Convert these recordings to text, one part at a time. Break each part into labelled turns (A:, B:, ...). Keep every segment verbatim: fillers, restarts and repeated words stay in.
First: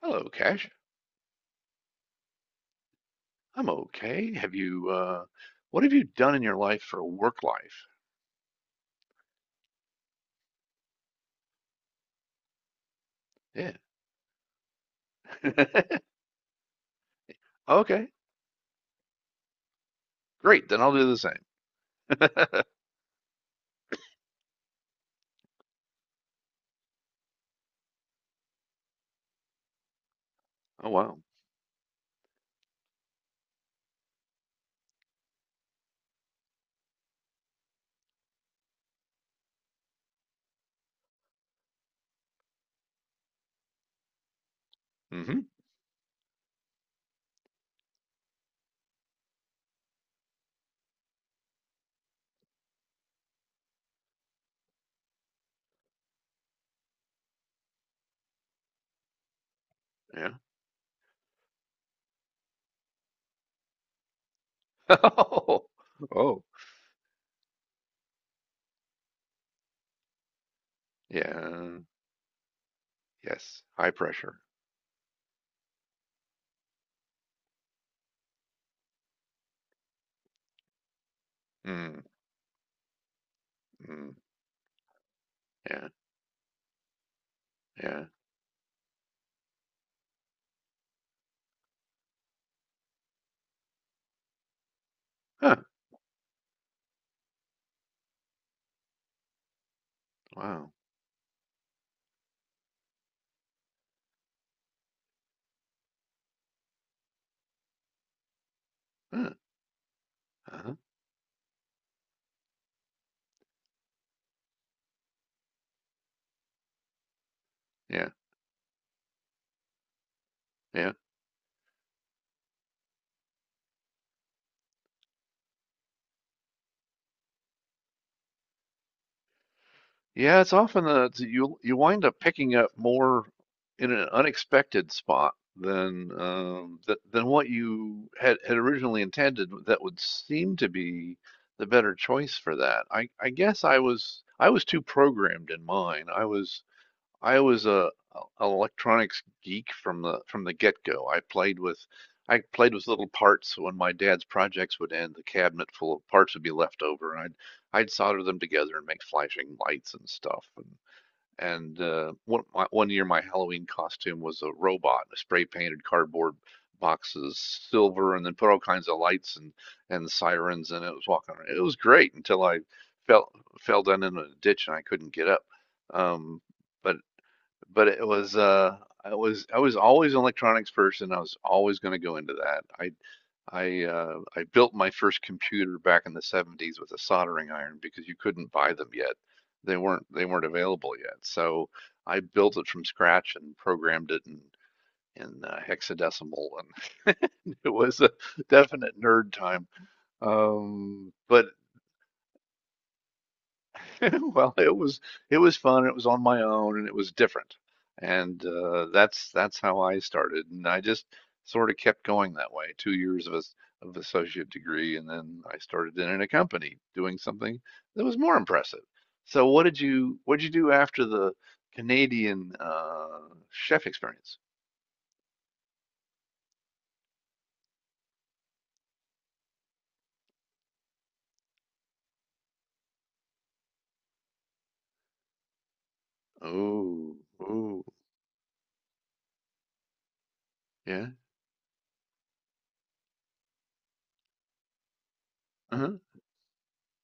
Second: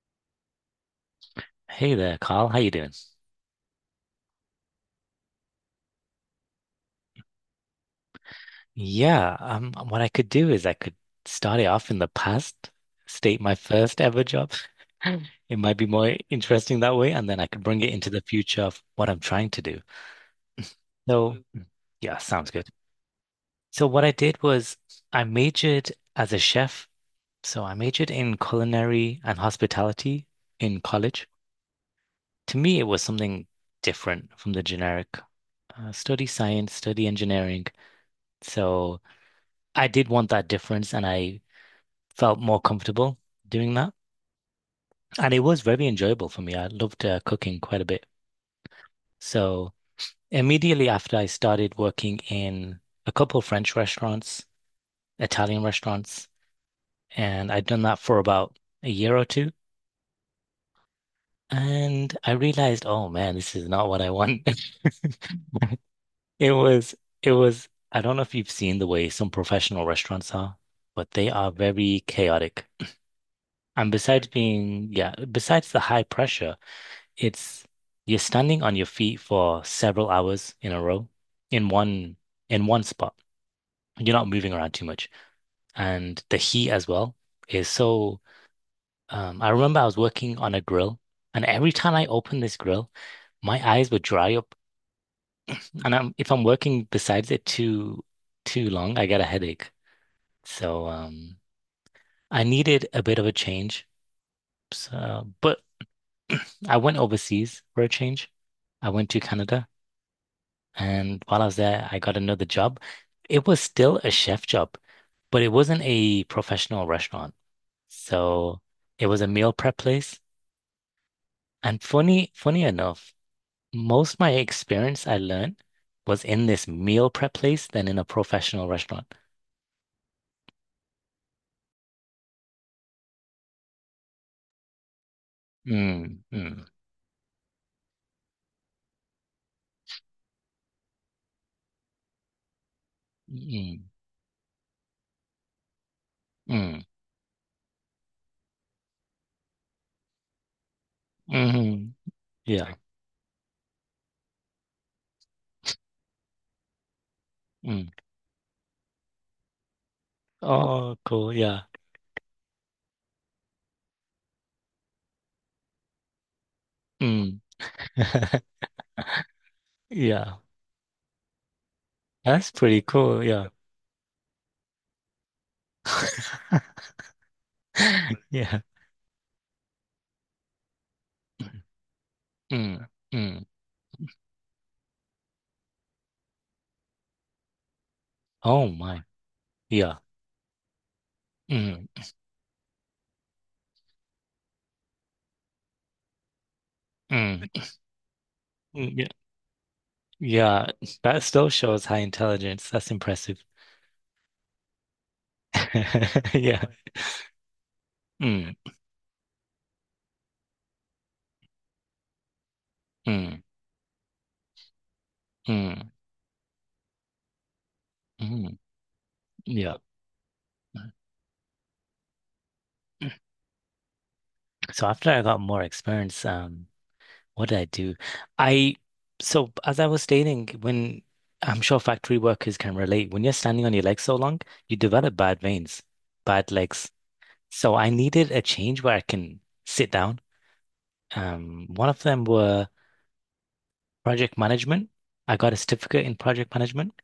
A: Hello, Cash.
B: Hey there, Carl. How you doing?
A: I'm okay. Have you, uh, what have you done in your life for work life?
B: Yeah, um, what I could do is I could start it off in the past, state my first ever job. It might
A: Yeah.
B: be more interesting that way, and then I could bring it
A: Okay.
B: into the future of what I'm trying to do.
A: Great. Then I'll do the
B: So, Mm. Yeah, sounds
A: same.
B: good. So what I did was I majored as a chef. So I majored in culinary and hospitality in
A: Oh, wow.
B: college. To me, it was something different from the generic uh, study science, study engineering. So I did want that difference, and I felt more comfortable doing that. And
A: Mm-hmm.
B: it was very enjoyable for me. I loved uh, cooking quite a bit. So immediately after I started working in a couple of French restaurants, Italian restaurants, and I'd done that for about a year or two.
A: Yeah.
B: And I realized, oh man, this is not what I want.
A: Oh, oh,
B: It was, it was, I don't know if you've seen the way some professional restaurants are, but they are
A: yeah.
B: very chaotic.
A: Yes. High
B: And besides
A: pressure.
B: being, yeah, besides the high pressure, It's you're standing on your feet for several hours in a row in
A: Mm,
B: one in one spot. You're
A: mm,
B: not moving around too much.
A: yeah.
B: And the heat as well is
A: Yeah.
B: so um, I remember I was working on a grill, and every time I opened this grill, my eyes would dry up,
A: Huh.
B: and I'm, if I'm working besides it too too long, I get a headache.
A: Wow.
B: So um, I needed a bit of a change. So, but I went overseas for a change. I went to
A: Huh.
B: Canada.
A: Uh-huh.
B: And while I was there, I got another job. It was still a chef job, but it wasn't a professional restaurant.
A: Yeah.
B: So it was a meal prep place.
A: Yeah.
B: And funny, funny enough, most of my experience I learned was in this meal prep place than in a professional restaurant.
A: Yeah, it's often a, it's- you you wind up picking up more in an unexpected spot than
B: Mm, mm,
A: um, th than what you had had originally intended. That would seem to be the better choice for that. I I guess I
B: mm,
A: was I was too programmed in mine. I was
B: mm,
A: I was a a- electronics geek from the from the get-go. I played with
B: mm,
A: I played
B: yeah.
A: with little parts. When my dad's projects would end, the cabinet full of parts would be left over, and I'd
B: Mm.
A: I'd solder them together and make flashing lights and stuff. And
B: Oh, cool. Yeah.
A: and uh, one my, one year, my Halloween costume was a robot. I spray painted cardboard boxes
B: Mm.
A: silver, and then put all kinds of lights and and
B: Yeah.
A: sirens, and it was walking around. It was great until
B: That's
A: I
B: pretty cool.
A: fell
B: Yeah.
A: fell down in a ditch and I couldn't get up. Um, but but it was
B: Yeah.
A: uh I was I was always an electronics person. I was always going to go into that.
B: Mm,
A: I
B: mm.
A: I uh, I built my first computer back in the seventies with a soldering iron because you couldn't
B: Oh
A: buy them
B: my.
A: yet. They
B: Yeah.
A: weren't they weren't available yet. So
B: Mm,
A: I built it from scratch and programmed it in in uh, hexadecimal, and
B: mm,
A: it was a
B: mm,
A: definite
B: yeah.
A: nerd time.
B: Yeah.
A: Um,
B: That
A: but
B: still shows high intelligence. That's impressive.
A: Well, it was it was fun. It was on my
B: Yeah.
A: own, and it was different. And
B: Mm,
A: uh, that's that's how I started, and I just sort of kept going that way. Two years of
B: mm,
A: as of associate degree, and then I
B: mm,
A: started in, in a company doing something that was more
B: mm.
A: impressive. So, what
B: Yeah.
A: did you what did you do after the Canadian uh, chef experience?
B: So after I got more experience, um, what did I do? I so As I was stating, when I'm sure factory workers can relate, when you're standing on your legs so long, you develop bad veins, bad legs.
A: Oh,
B: So
A: oh,
B: I needed a change where I can sit down.
A: yeah.
B: Um, one of them were project management. I got a
A: Uh-huh.
B: certificate in project management.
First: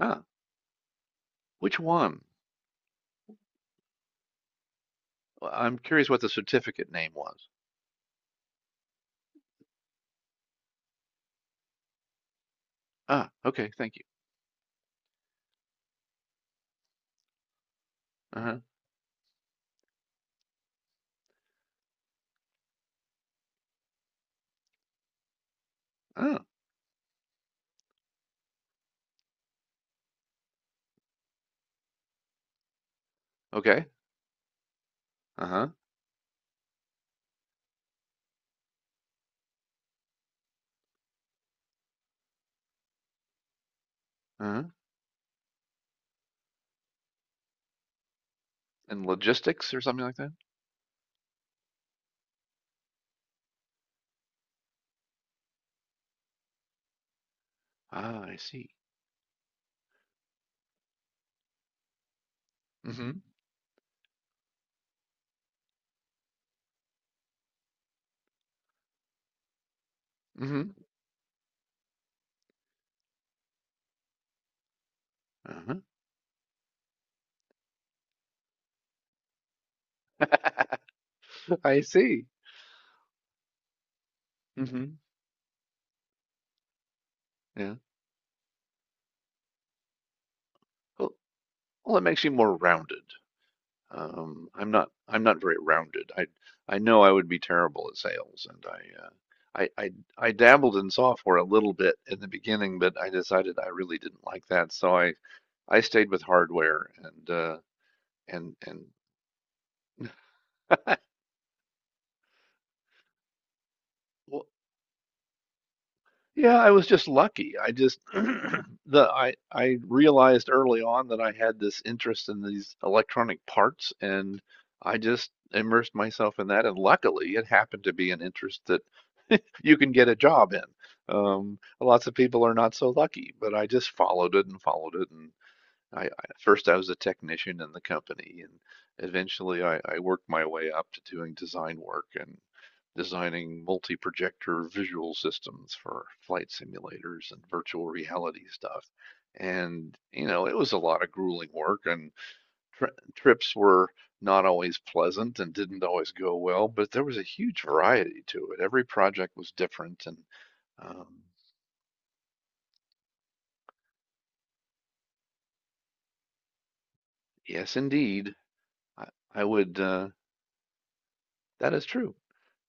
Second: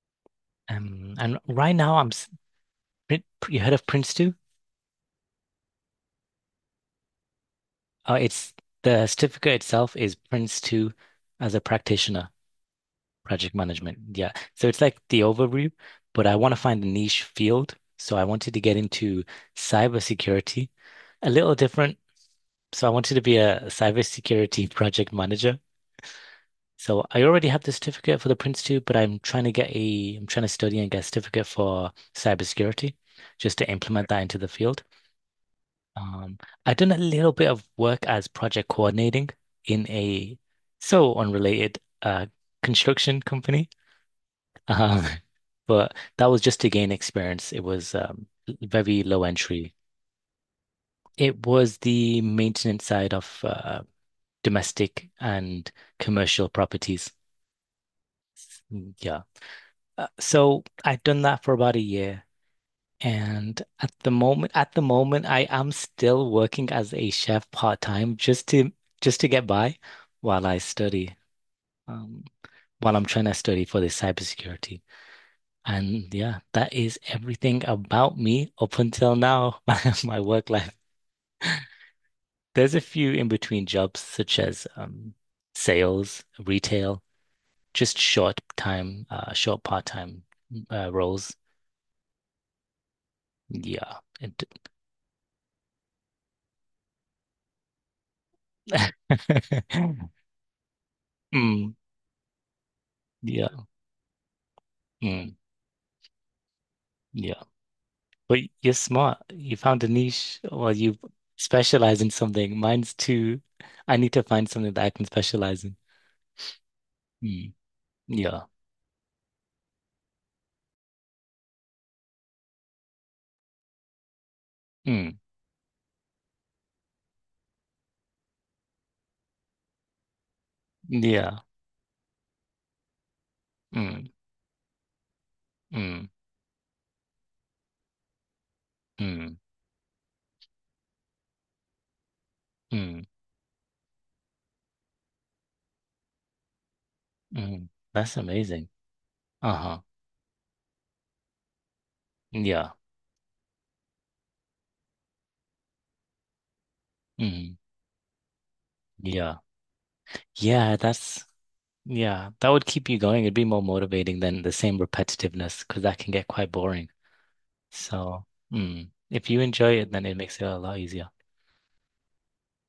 A: Ah,
B: Um, and right
A: which
B: now I'm
A: one?
B: s- Prin- you heard of Prince two?
A: Well, I'm curious what the certificate name was.
B: Uh, it's The certificate itself is Prince two as a practitioner,
A: Ah,
B: project
A: okay, thank
B: management.
A: you.
B: Yeah. So it's like the overview, but I want to find a niche field. So I wanted
A: Uh-huh.
B: to get into cybersecurity, a little different. So I wanted to be a cybersecurity project manager.
A: Ah,
B: So I already have the certificate for the Prince two, but I'm trying to get a, I'm trying to study and get a certificate for cybersecurity just to
A: okay.
B: implement that into the field.
A: Uh-huh.
B: Um, I've done a little bit of work as project coordinating in a so unrelated uh, construction company.
A: Uh-huh.
B: Um, but that was just to gain experience. It was um, very
A: And
B: low
A: logistics
B: entry.
A: or something like that?
B: It was the maintenance side of uh, domestic and commercial properties.
A: Ah, I see.
B: Mm, Yeah. Uh, so I've done that for about a year.
A: Mm-hmm.
B: And at the moment, at the moment, I am still working as a chef part-time just to just to get by while I
A: Mm-hmm.
B: study, um, while I'm trying to study for this cybersecurity.
A: Uh-huh.
B: And yeah, that is everything about me up until now, my, my work life.
A: I see.
B: There's a few in between jobs such as
A: Mm-hmm.
B: um, sales, retail,
A: Yeah.
B: just short time, uh, short part-time uh,
A: Well,
B: roles.
A: well, it makes you more rounded.
B: Yeah. It,
A: Um, I'm not I'm not very rounded. I I know I would be terrible at sales, and I uh I, I I dabbled in software a little
B: Mm,
A: bit in the beginning, but I decided
B: yeah,
A: I really didn't like that, so I
B: mm,
A: I stayed with hardware and
B: yeah.
A: uh
B: But
A: and
B: you're
A: and
B: smart. You found a niche or you specialize in something. Mine's too, I need to
A: well,
B: find something that I can specialize in.
A: yeah, I was just
B: Mm,
A: lucky. I just
B: yeah,
A: the I I realized early on that I had this interest in these electronic parts, and I
B: mm,
A: just immersed myself in that, and luckily it happened to be an interest that you can get a job in.
B: yeah,
A: Um, lots of people are not so lucky, but I just
B: mm,
A: followed it and followed it, and I,
B: mm,
A: I first I was a technician in the company, and
B: mm,
A: eventually I, I worked my way up to doing design work and
B: mm,
A: designing multi-projector visual systems for flight simulators and
B: mm.
A: virtual
B: That's
A: reality
B: amazing.
A: stuff.
B: Uh-huh.
A: And, you know, it was a lot of grueling work, and
B: Yeah,
A: tri trips were not always pleasant and didn't always go well, but there was a
B: mm,
A: huge variety to it. Every
B: yeah,
A: project was different, and
B: yeah.
A: um,
B: That's, yeah, that would keep you going. It'd be more motivating than the same repetitiveness because that can get quite boring.
A: yes,
B: So,
A: indeed,
B: mm,
A: I,
B: if you
A: I
B: enjoy
A: would,
B: it, then
A: uh,
B: it makes it a lot easier.
A: that is true.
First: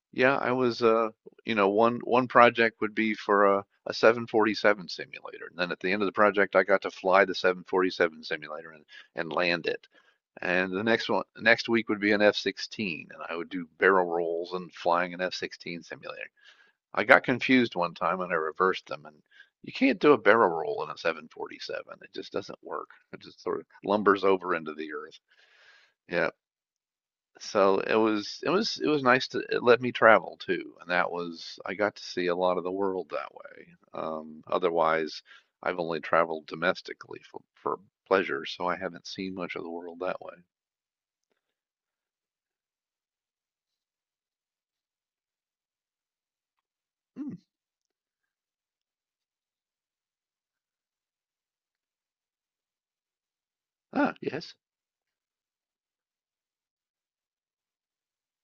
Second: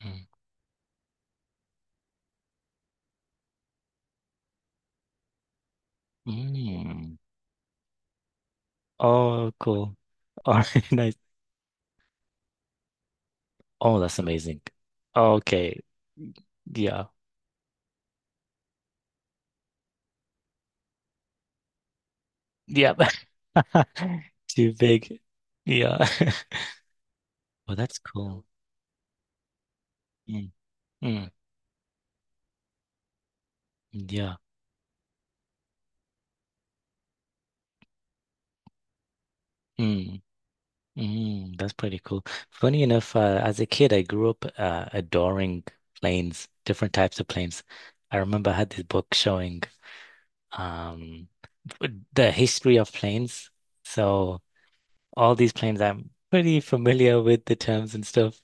B: Mm.
A: Yeah, I was uh you know one one project would be for a, a seven forty-seven simulator. And then at the end of the project I got to
B: Mm.
A: fly the seven forty-seven simulator and, and
B: Oh,
A: land it.
B: cool. All
A: And the
B: right,
A: next
B: nice.
A: one, next week, would be an F sixteen, and I would do
B: Oh,
A: barrel
B: that's
A: rolls
B: amazing.
A: and flying an F sixteen
B: Okay.
A: simulator. I
B: Yeah.
A: got confused one time and I reversed them, and you can't do a barrel roll in a seven forty-seven. It just doesn't work.
B: Yeah.
A: It just sort of lumbers over into
B: Too
A: the earth.
B: big. Yeah.
A: Yeah,
B: Well,
A: so it
B: that's
A: was
B: cool.
A: it was it was nice to it let me travel
B: Mm.
A: too, and that
B: Mm.
A: was I got to see a lot of the world that way.
B: Yeah.
A: Um, otherwise, I've only traveled domestically for for pleasure, so I haven't seen much of the world that
B: Mm.
A: way.
B: Mm. That's pretty cool. Funny enough, uh, as a kid, I grew up uh, adoring planes, different types of
A: Hmm.
B: planes. I remember I had this book showing um, the history of planes.
A: Ah,
B: So
A: yes.
B: all these planes, I'm pretty familiar with the terms and stuff.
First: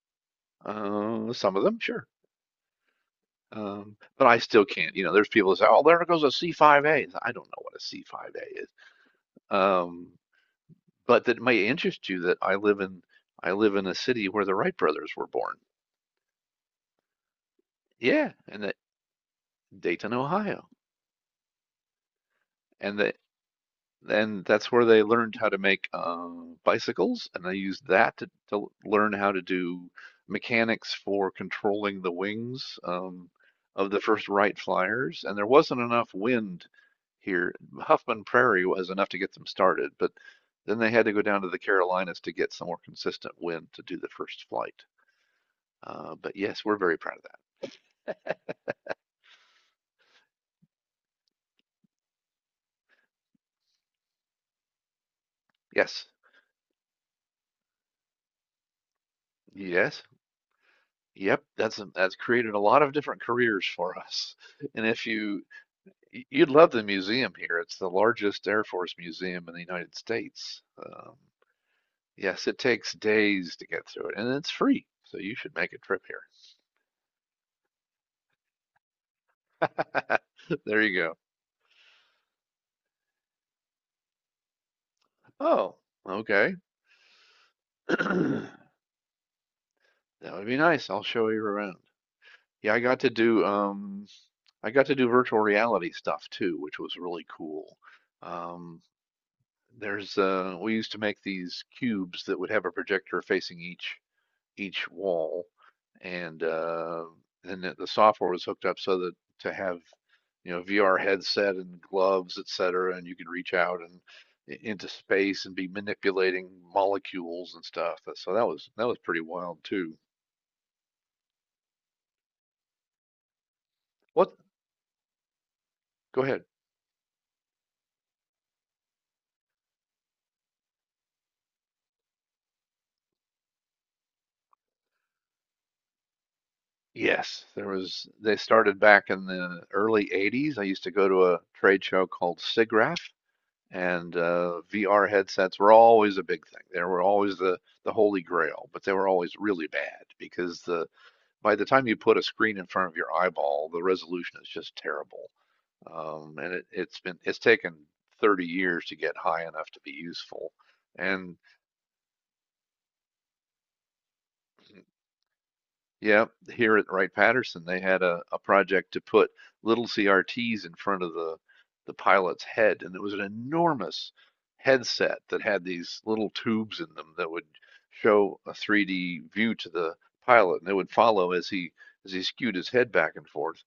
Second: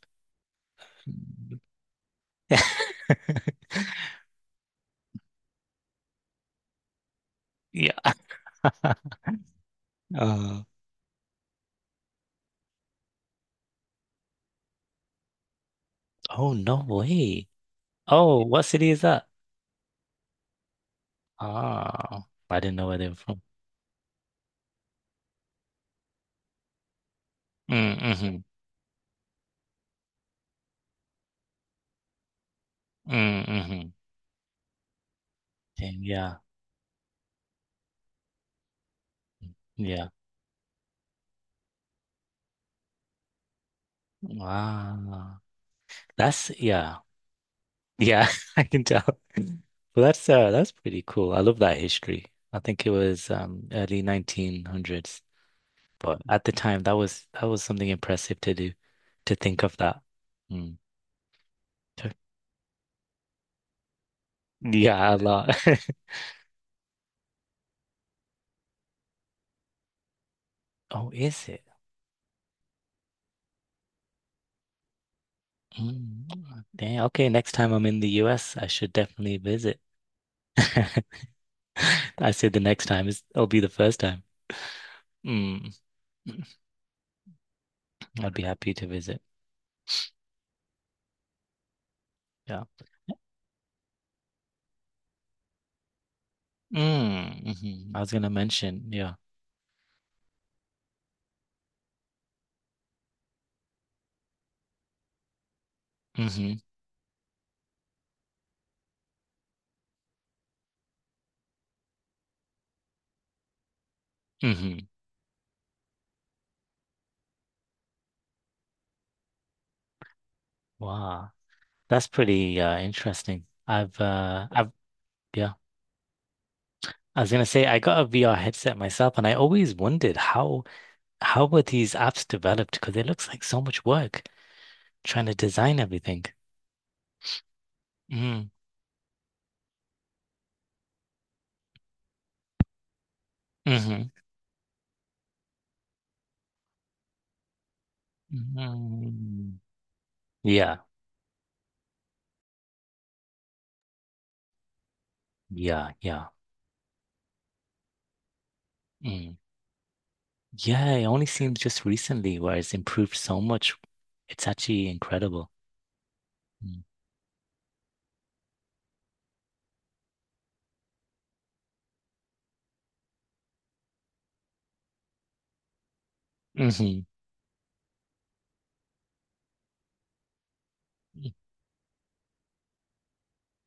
A: Uh, some of them, sure. Um, but I still can't. You know, there's people that say, "Oh, there goes a C five A." I don't know what a
B: Yeah.
A: C five A is. Um,
B: Uh,
A: but that may interest you that I live in I live in a city where the Wright brothers were born.
B: oh, no way.
A: Yeah,
B: Oh,
A: and
B: what
A: that
B: city is that?
A: Dayton, Ohio.
B: Ah, I didn't know where
A: and
B: they
A: they
B: were from.
A: and that's where they learned how to make uh, bicycles, and they used that to,
B: Mm-hmm.
A: to learn how to do mechanics for controlling the wings um,
B: Mm-hmm.
A: of the first Wright Flyers. And there wasn't enough
B: Yeah.
A: wind here. Huffman Prairie was enough to get them started,
B: Yeah.
A: but then they had to go down to the Carolinas to get some more consistent wind to do the first flight.
B: Wow.
A: Uh, but
B: That's
A: yes, we're very
B: yeah.
A: proud of that.
B: Yeah, I can tell. Well, that's uh that's pretty cool. I love that history. I think it was um early nineteen hundreds.
A: Yes,
B: But at the time, that was that was something impressive to do, to think of
A: yes,
B: that. Mm.
A: yep. That's
B: Okay.
A: that's created a lot of different careers for us. And if
B: Yeah, a
A: you
B: lot.
A: Y- You'd love the museum here. It's the largest Air Force museum in the United States.
B: Oh,
A: Um,
B: is it?
A: yes, it takes days to get through it, and it's free, so you should make a trip here.
B: Mm. Dang, okay, next time I'm in the U S, I should definitely visit.
A: There you go.
B: I say the next time is it'll be the first time. Mm.
A: Oh, okay.
B: Mm. I'd be
A: That
B: happy to visit.
A: would be nice. I'll show you around.
B: Yeah.
A: Yeah, I got to do um I got to do virtual reality stuff too, which was really
B: Mm.
A: cool.
B: Hmm. I was gonna
A: Um,
B: mention, yeah.
A: there's uh we used to make these cubes that would have a projector facing each each wall. And
B: Hmm.
A: uh, then the software was hooked up so that to have, you know, V R headset and gloves, et cetera, and you could reach out and into
B: Hmm.
A: space and be manipulating molecules and stuff. uh, So that was that was pretty wild too.
B: Wow. That's pretty uh interesting. I've
A: What?
B: uh I've yeah.
A: Go ahead.
B: I was gonna say I got a V R headset myself, and I always wondered how how were these apps developed? Because it looks like so much work trying to design everything.
A: Yes, there was. They
B: Mm,
A: started back in the early eighties. I used to go to a trade show called SIGGRAPH,
B: hmm
A: and uh, V R headsets were always a big thing. They were always the the holy grail, but they were always
B: mm
A: really bad because
B: Yeah,
A: the by the time you put a screen in front of your eyeball, the resolution is just terrible.
B: yeah, yeah.
A: Um, and it, it's been it's taken thirty years to get
B: Mm.
A: high enough to be useful.
B: Yeah, it only
A: And
B: seems just recently where it's improved so much. It's actually incredible.
A: yep, here
B: Mm.
A: at Wright-Patterson, they had a, a project to put little C R Ts in front of the the pilot's head, and it was an enormous headset that had these little tubes in
B: Hmm.
A: them that would show a three D view to the pilot, and they would follow as he as he skewed his head back and forth.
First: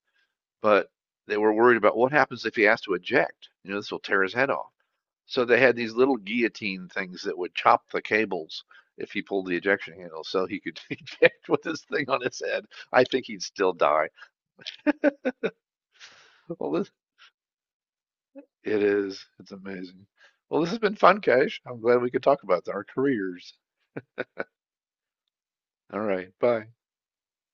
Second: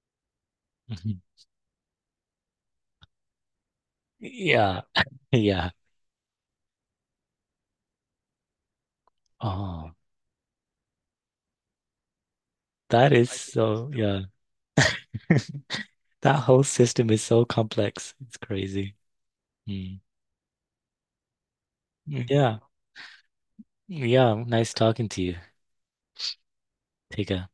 A: But
B: Hmm.
A: they were worried about what happens if he has to eject. You know, this will tear his head off.
B: Yeah,
A: So they
B: yeah.
A: had these little guillotine things that would chop the cables if he pulled the
B: Oh,
A: ejection handle, so he could eject with this thing on his head. I
B: that
A: think
B: is
A: he'd still
B: so,
A: die.
B: yeah. That whole
A: Well, this,
B: system is so complex. It's
A: it
B: crazy.
A: is. It's
B: Mm.
A: amazing. Well, this has been fun, Cash. I'm glad we could talk
B: Yeah.
A: about our careers.
B: Yeah, nice talking to you.
A: All right, bye.
B: Take care.